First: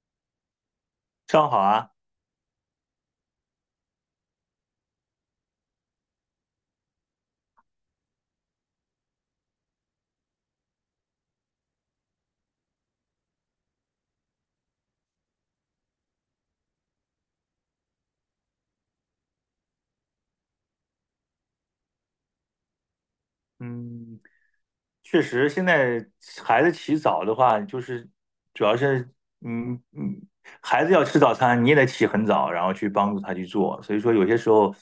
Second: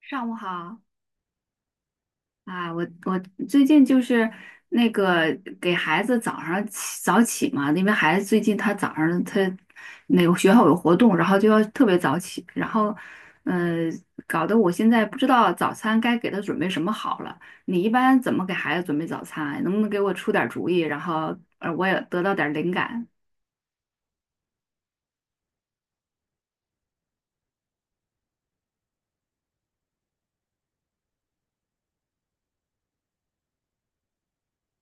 上午好正好啊。啊，我最近就是那个给孩子早上起早起嘛，因为孩子最近他早上他那个学校有活动，然后就要特别早起，然后呃，搞得我现在不知道早餐该给他准备什么好了。你一般怎么给孩子准备早餐啊？能不能给我出点主意，然后我也得到点灵感？嗯，确实，现在孩子起早的话，就是主要是，嗯嗯，孩子要吃早餐，你也得起很早，然后去帮助他去做。所以说，有些时候，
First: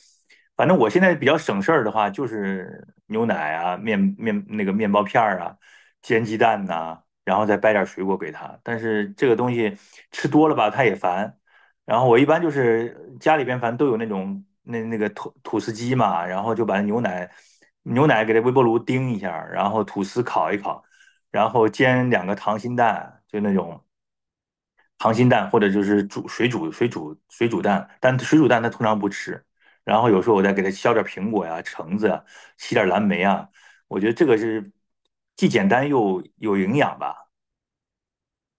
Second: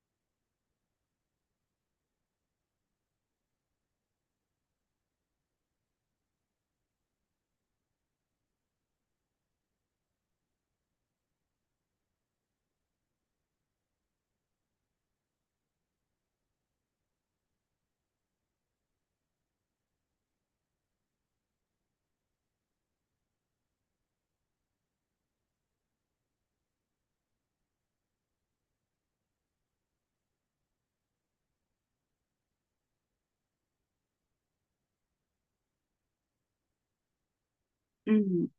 反正我现在比较省事儿的话，就是牛奶啊、那个面包片儿啊、煎鸡蛋呐、然后再掰点水果给他。但是这个东西吃多了吧，他也烦；然后我一般就是家里边反正都有那种那个吐司机嘛，然后就把牛奶给它微波炉叮一下，然后吐司烤一烤，然后煎两个溏心蛋，就那种溏心蛋或者就是煮水煮蛋，但水煮蛋它通常不吃。然后有时候我再给它削点苹果呀、橙子呀洗点蓝莓啊，我觉得这个是既简单又有营养吧。嗯。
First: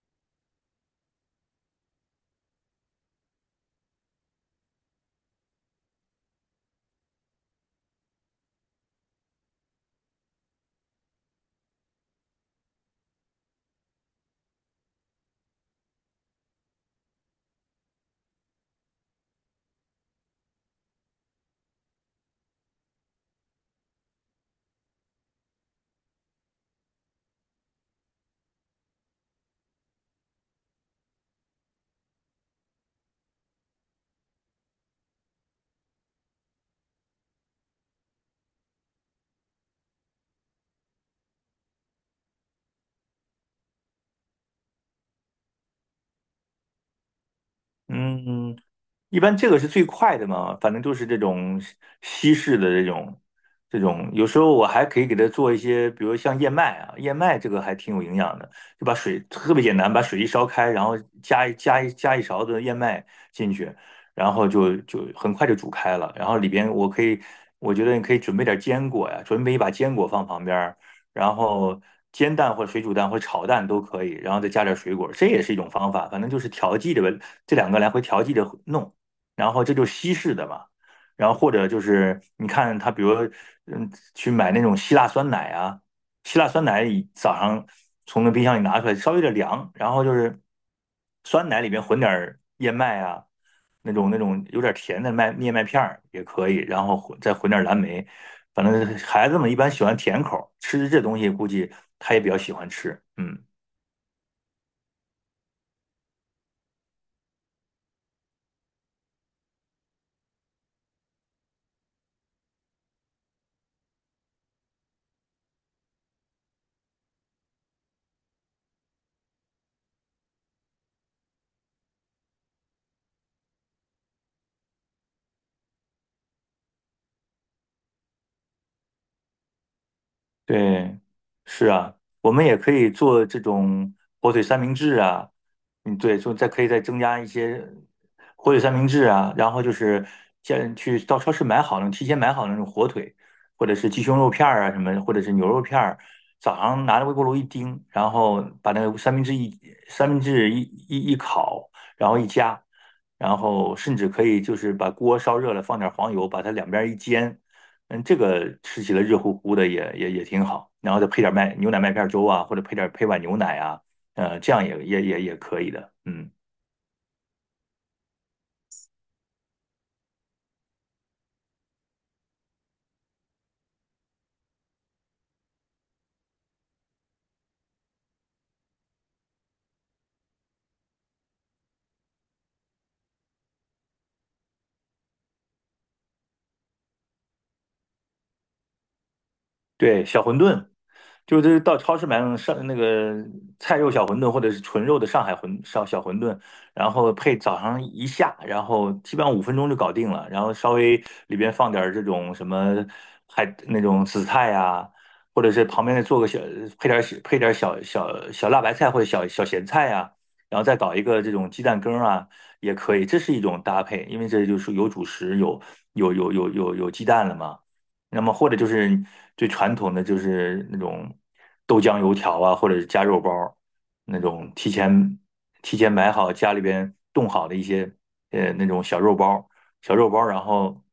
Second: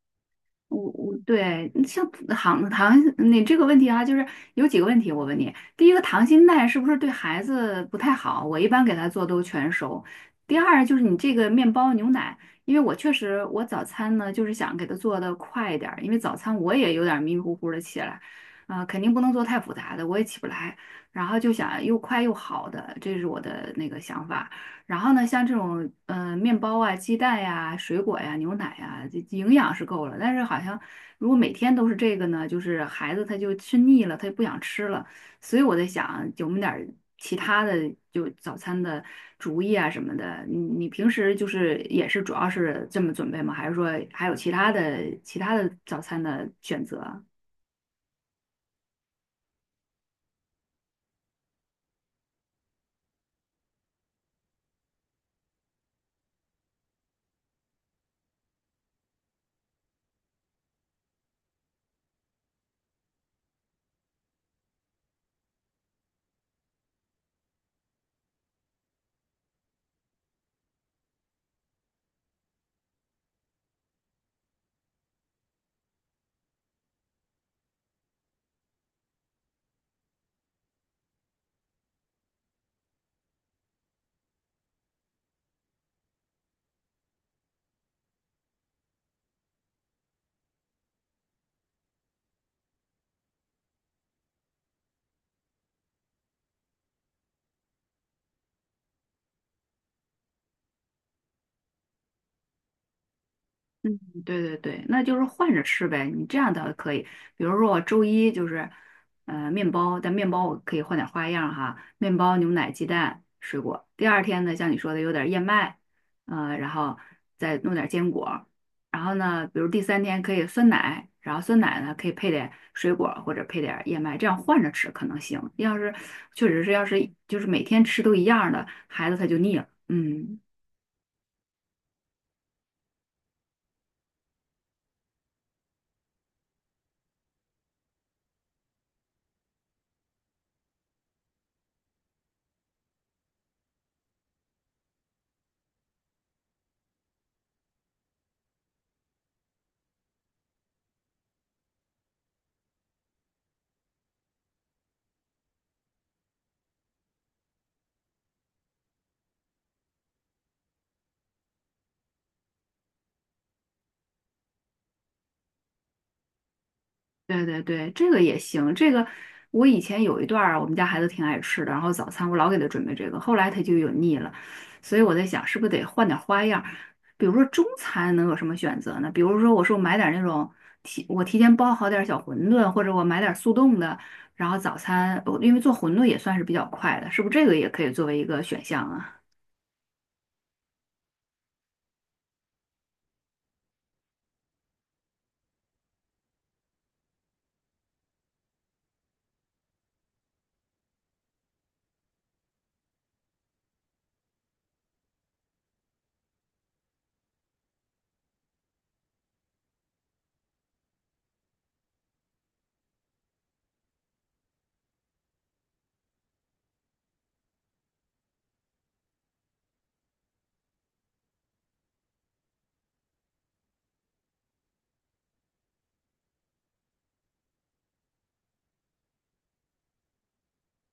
我对像糖糖，你这个问题啊，就是有几个问题，我问你。第一个，糖心蛋是不是对孩子不太好？我一般给他做都全熟。第二就是你这个面包牛奶，因为我确实我早餐呢就是想给他做的快一点儿因为早餐我也有点迷迷糊糊的起来，啊、肯定不能做太复杂的，我也起不来。然后就想又快又好的，这是我的那个想法。然后呢，像这种面包啊、鸡蛋呀、水果呀、牛奶呀，这营养是够了。但是好像如果每天都是这个呢，就是孩子他就吃腻了，他就不想吃了。所以我在想，有没有点儿其他的就早餐的主意啊什么的？你平时就是也是主要是这么准备吗？还是说还有其他的早餐的选择啊？嗯，一般这个是最快的嘛，反正就是这种西式的这种这种，有时候我还可以给它做一些，比如像燕麦啊，燕麦这个还挺有营养的，就把水特别简单，把水一烧开，然后加一勺子燕麦进去，然后就很快就煮开了，然后里边我可以，我觉得你可以准备点坚果呀，准备一把坚果放旁边儿，然后煎蛋或者水煮蛋或者炒蛋都可以，然后再加点水果，这也是一种方法。反正就是调剂着吧，这两个来回调剂着弄，然后这就是西式的嘛。然后或者就是你看他，比如嗯，去买那种希腊酸奶啊，希腊酸奶早上从那冰箱里拿出来，稍微有点凉，然后就是酸奶里面混点燕麦啊，那种那种有点甜的燕麦片儿也可以，然后再混点蓝莓，反正孩子们一般喜欢甜口吃这东西估计他也比较喜欢吃。嗯。嗯，对对对，那就是换着吃呗。你这样倒可以，比如说我周一就是，面包，但面包我可以换点花样哈，面包、牛奶、鸡蛋、水果。第二天呢，像你说的有点燕麦，然后再弄点坚果。然后呢，比如第三天可以酸奶，然后酸奶呢可以配点水果或者配点燕麦，这样换着吃可能行。要是确实是要是就是每天吃都一样的，孩子他就腻了。嗯。对，是啊，我们也可以做这种火腿三明治啊。嗯，对，就再可以再增加一些火腿三明治啊，然后就是先去到超市买好那种，提前买好那种火腿，或者是鸡胸肉片儿啊什么，或者是牛肉片儿，早上拿着微波炉一叮，然后把那个三明治一烤，然后一夹，然后甚至可以就是把锅烧热了，放点黄油，把它两边一煎。嗯，这个吃起来热乎乎的也挺好，然后再配点牛奶麦片粥啊，或者配碗牛奶啊，这样也可以的。嗯，对对对，这个也行。这个我以前有一段儿，我们家孩子挺爱吃的，然后早餐我老给他准备这个，后来他就有腻了，所以我在想，是不是得换点儿花样儿？比如说中餐能有什么选择呢？比如说，我说我买点儿那种提，我提前包好点儿小馄饨，或者我买点儿速冻的，然后早餐，我因为做馄饨也算是比较快的，是不是这个也可以作为一个选项啊？对，小馄饨，就是到超市买那种上那个菜肉小馄饨，或者是纯肉的上海小馄饨，然后配早上一下，然后基本上5分钟就搞定了，然后稍微里边放点儿这种什么海那种紫菜呀、或者是旁边再做个小配点儿小辣白菜或者小小咸菜呀、然后再搞一个这种鸡蛋羹儿啊，也可以，这是一种搭配，因为这就是有主食，有鸡蛋了嘛。那么或者就是最传统的就是那种豆浆油条啊，或者是加肉包儿那种提前买好家里边冻好的一些那种小肉包儿，小肉包儿，然后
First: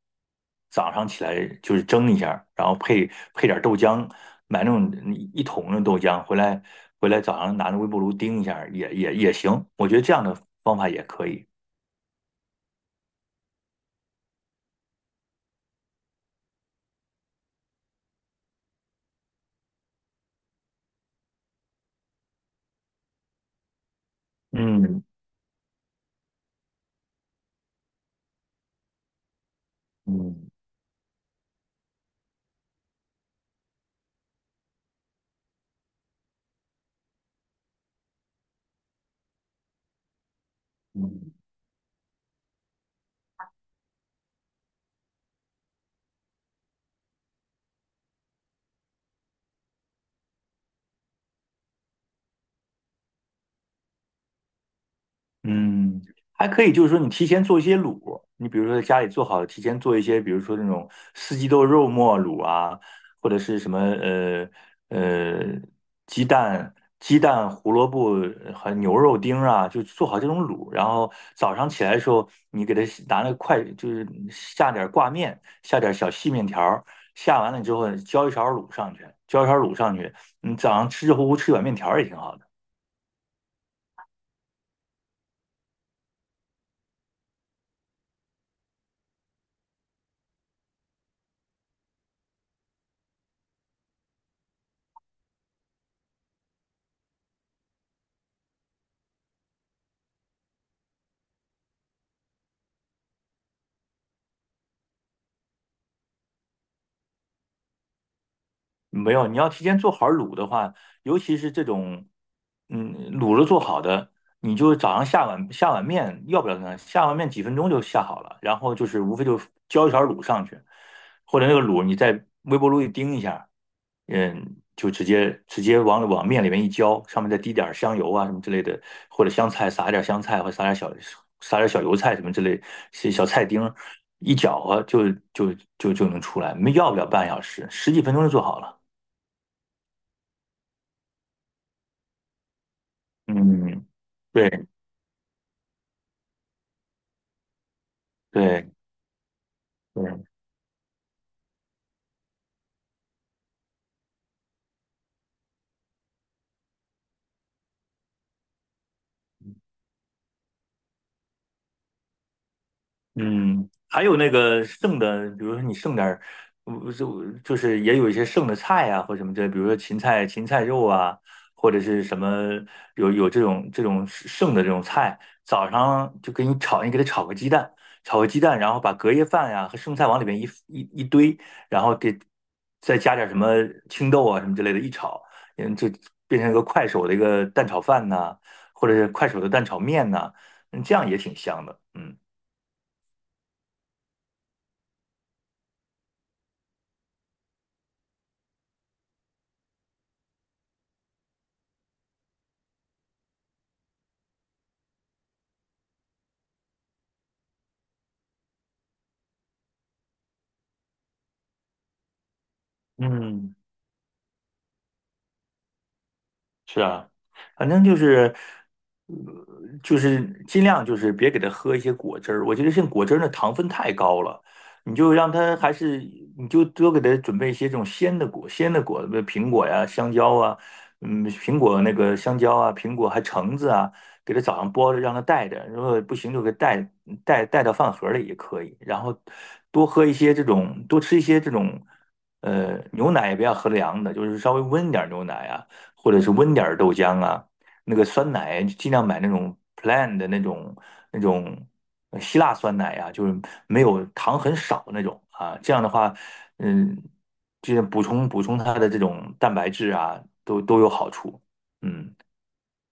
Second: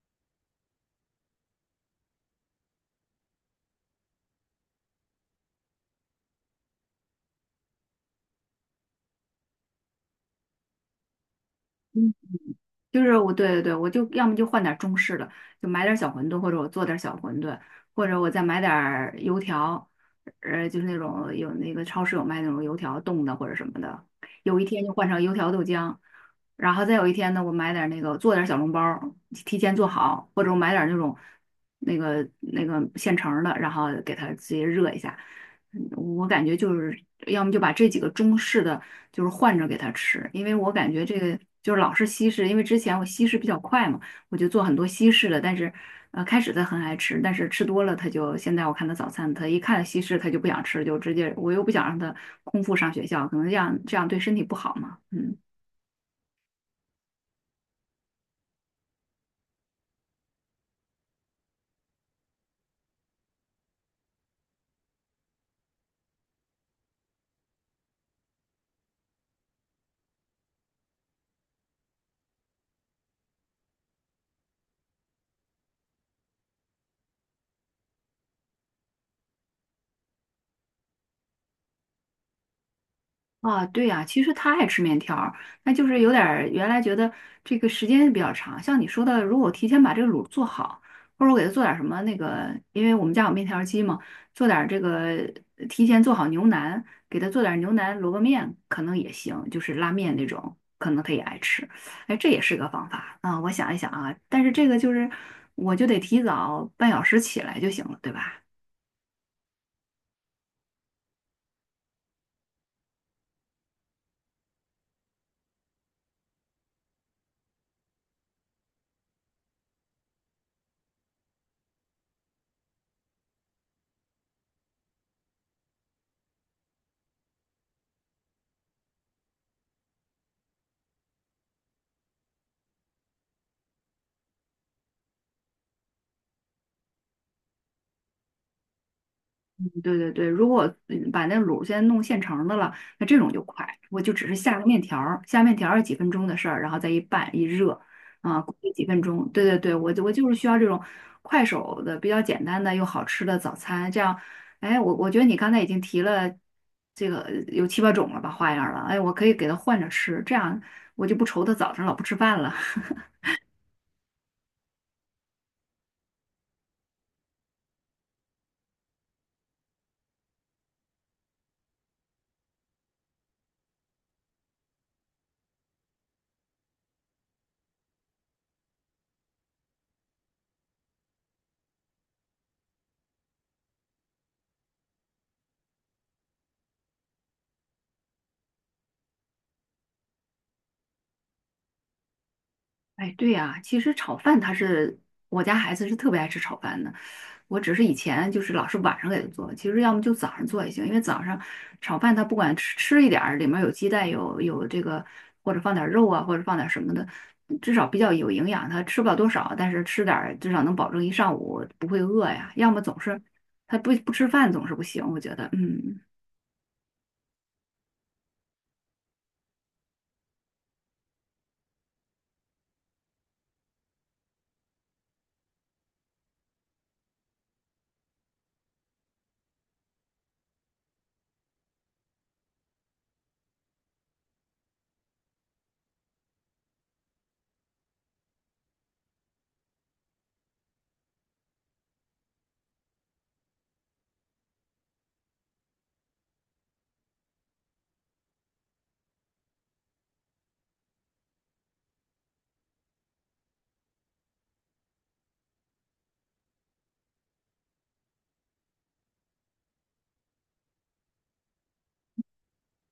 早上起来就是蒸一下然后配点儿豆浆，买那种一桶的豆浆回来早上拿着微波炉叮一下也行，我觉得这样的方法也可以。就是我，对对对，我就要么就换点中式的，就买点小馄饨，或者我做点小馄饨，或者我再买点油条，就是那种有那个超市有卖那种油条冻的或者什么的。有一天就嗯。换成油条豆浆，然后再有一天呢，我买点那个做点小笼包儿，提前做好，或嗯，者我买点那种那个现成儿的，然后给它直接热一下。我感觉就是要么就把这几个中式的就是换着给他吃，因为我感觉这嗯。个就是老是西式，因为之前我西式比较快嘛，我就做很多西式的，但是开始他很爱吃，但是吃多了他就现在我看他早餐，他一看西式他就不想吃，就直接我又不想让他空腹上学校，可能这样对身体不好嘛，嗯。嗯，还可以，就是说你提前做一些卤，你比如说在家里做好，提前做一些，比如说那种四季豆肉末卤啊，或者是什么呃鸡蛋鸡蛋胡萝卜和牛肉丁啊，就做好这种卤，然后早上起来的时候，你给它拿那个筷，就是下点挂面，下点小细面条儿，下完了之后浇一勺卤上去，你早上吃热乎乎吃一碗面条儿也挺好的。啊，对呀，其实他爱吃面条儿，那就是有点儿原来觉得这个时间比较长，像你说的，如果我提前把这个卤做好，或者我给他做点儿什么那个，因为我们家有面条儿机嘛，做点儿这个提前做好牛腩，给他做点儿牛腩萝卜面，可能也行，就是拉面那种，可能他也爱吃，哎，这也是个方法啊，我想一想啊，但是这个就是我就得提早半小时起来就行了，对吧？没有，你要提前做好卤的话，尤其是这种，嗯，卤了做好的，你就早上下碗面，要不了呢，下碗面几分钟就下好了，然后就是无非就浇一勺卤上去，或者那个卤你在微波炉一叮一下，嗯，就直接往面里面一浇，上面再滴点儿香油啊什么之类的，或者香菜撒一点香菜，或者撒点小油菜什么之类，小小菜丁儿一搅和就能出来，没要不了半小时，十几分钟就做好了。对对对，如果嗯把那卤先弄现成的了，那这种就快，嗯，我就只是下个对面条儿下面条儿是几分钟的事儿，然后再一拌一热，啊，估对计几分钟。对对对，我就我对。就是需要这种快手的、比较简单的又好吃的早餐。这样，哎，我觉得你刚才已经提了这个有七八种了吧花样儿了，哎，我可以给他换着吃，这样我就不愁他早上老不吃饭了。嗯，还有那个剩的，比如说你剩点儿，就是也有一些剩的菜啊，或什么之类，比如说芹菜、芹菜肉啊，或者是什么有这种这种剩的这种菜，早上就给你炒，你给它炒个鸡蛋，然后把隔夜饭呀、和剩菜往里面一堆，然后给再加点什么青豆啊什么之类的，一炒，嗯，就变成一个快手的一个蛋炒饭呐、或者是快手的蛋炒面呐，嗯，这样也挺香的。嗯。哎，对呀，其实炒饭他是我家孩子是特别爱吃炒饭的，我只是以前就是老是晚上给他做，其实要么就早上做也行，因为早上炒饭他不管吃吃一点儿，里面有鸡蛋有这个或者放点儿肉啊，或者放点儿什么的，至少比较有营养，他吃不了多少，但是吃点儿至少能保证一上午不会饿呀，要么总是嗯，他不吃饭总是不行，我觉得嗯。是啊，反正就是，呃就是尽量就是别给他喝一些果汁儿。我觉得像果汁儿的糖分太高了，你就让他还是你就多给他准备一些这种鲜的果，苹果呀、香蕉啊，嗯，苹果那个香蕉啊，苹果还橙子啊，给他早上剥着让他带着，如果不行就给带到饭盒里也可以。然后多喝一些这种，多吃一些这种，牛奶也不要喝凉的，就是稍微温点儿牛奶啊。或者是温点儿豆浆啊，那个酸奶尽量买那种 plain 的那种那种希腊酸奶啊，就是没有糖很少那种啊。这样的话，嗯，就是补充它的这种蛋白质啊，都有好处。嗯。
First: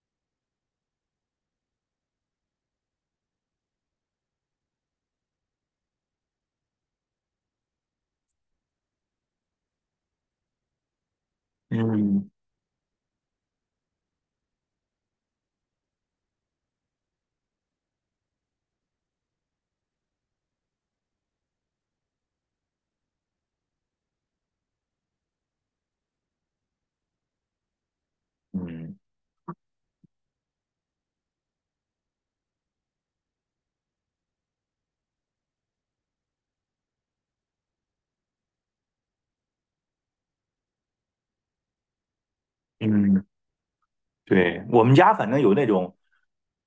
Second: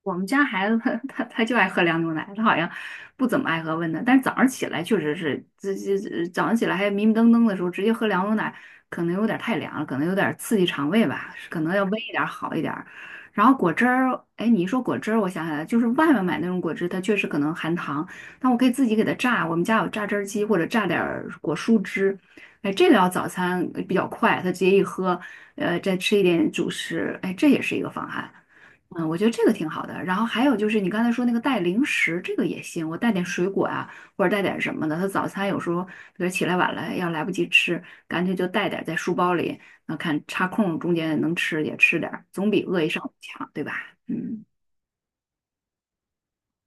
我们家孩子他 他就爱喝凉牛奶，他好像不怎么爱喝温的，但是早上起来确实是，这早上起来还迷迷瞪瞪的时候，直接喝凉牛奶可能有点太凉了，可能有点刺激肠胃吧，可能要温一点儿嗯好一点儿然后果汁儿，哎，你一说果汁儿，我想起来了就是外面买那种果汁，它确实可能含糖，但我可以自己给它榨，我们家有榨汁儿机或者榨点儿果蔬汁，哎，这个要早餐比较快，他直接一喝，再吃一点主食，哎，这也是一个方案。嗯嗯，我觉得这个挺好的。然后还有就是你刚才说那个带零食，这个也行。我带点水果啊，或者带点什么的。他早餐有时候比如起来晚了，要来不及吃，干脆就带点在书包里，那看插空中间能吃也吃点儿总比饿一上午嗯。强，对吧？嗯。对，我们家反正有那种，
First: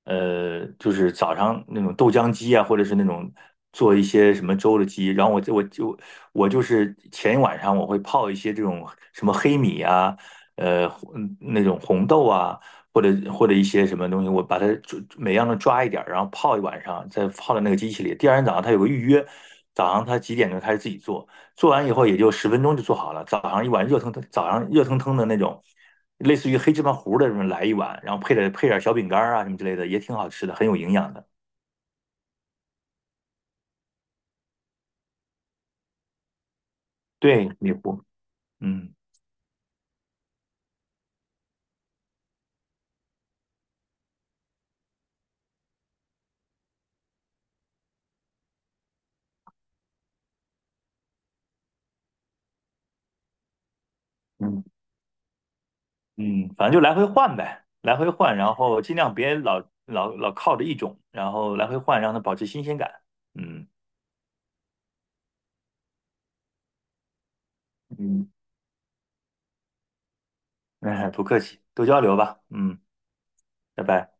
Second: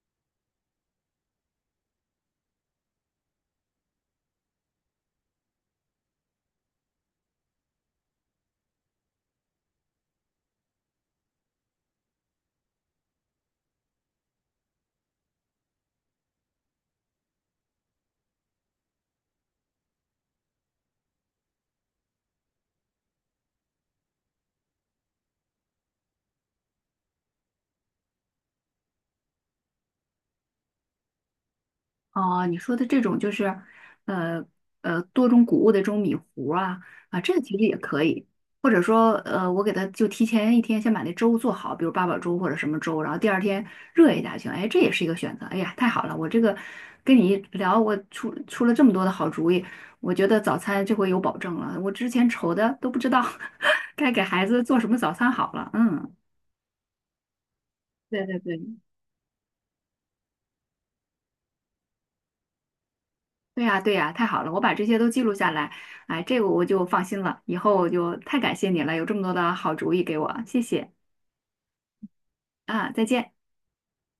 就是早上那种豆浆机啊，或者是那种做一些什么粥的机。然后我就是前一晚上我会泡一些这种什么黑米啊，呃，嗯那种红豆啊，或者一些什么东西，我把它抓每样都抓一点儿，然后泡一晚上，再泡到那个机器里。第二天早上它有个预约，早上它几点钟开始自己做，做完以后也就10分钟就做好了，早上一碗热腾腾，早上热腾腾的那种。类似于黑芝麻糊的什么来一碗，然后配点小饼干啊什么之类的，也挺好吃的，很有营养的。哦，你说的这种就是，呃多种谷物的这种米糊啊啊，这个对，其实米也可糊。以，或者嗯。说，我给他就提前一天先把那粥做好，比如八宝粥或者什么粥，然后第二天热一下去，哎，这也是一个选择。哎呀，太好了，我这个跟你一聊，我出出了这么多的好主意，我觉得早餐这回有保证了，我之前愁的都不知道 该给孩子嗯做什么早餐好了。嗯，嗯，反正就来回换呗，来回对换，对然对。后尽量别老靠着一种，然后来回换，让它保持新鲜感。对嗯。呀，对呀，太好了，我把这些都记录下来，哎，这个我就放心了，以后我就嗯，太感谢你了，有这么多的好主意给我，谢谢哎，不客气，多交流吧。嗯，啊，再见。拜拜。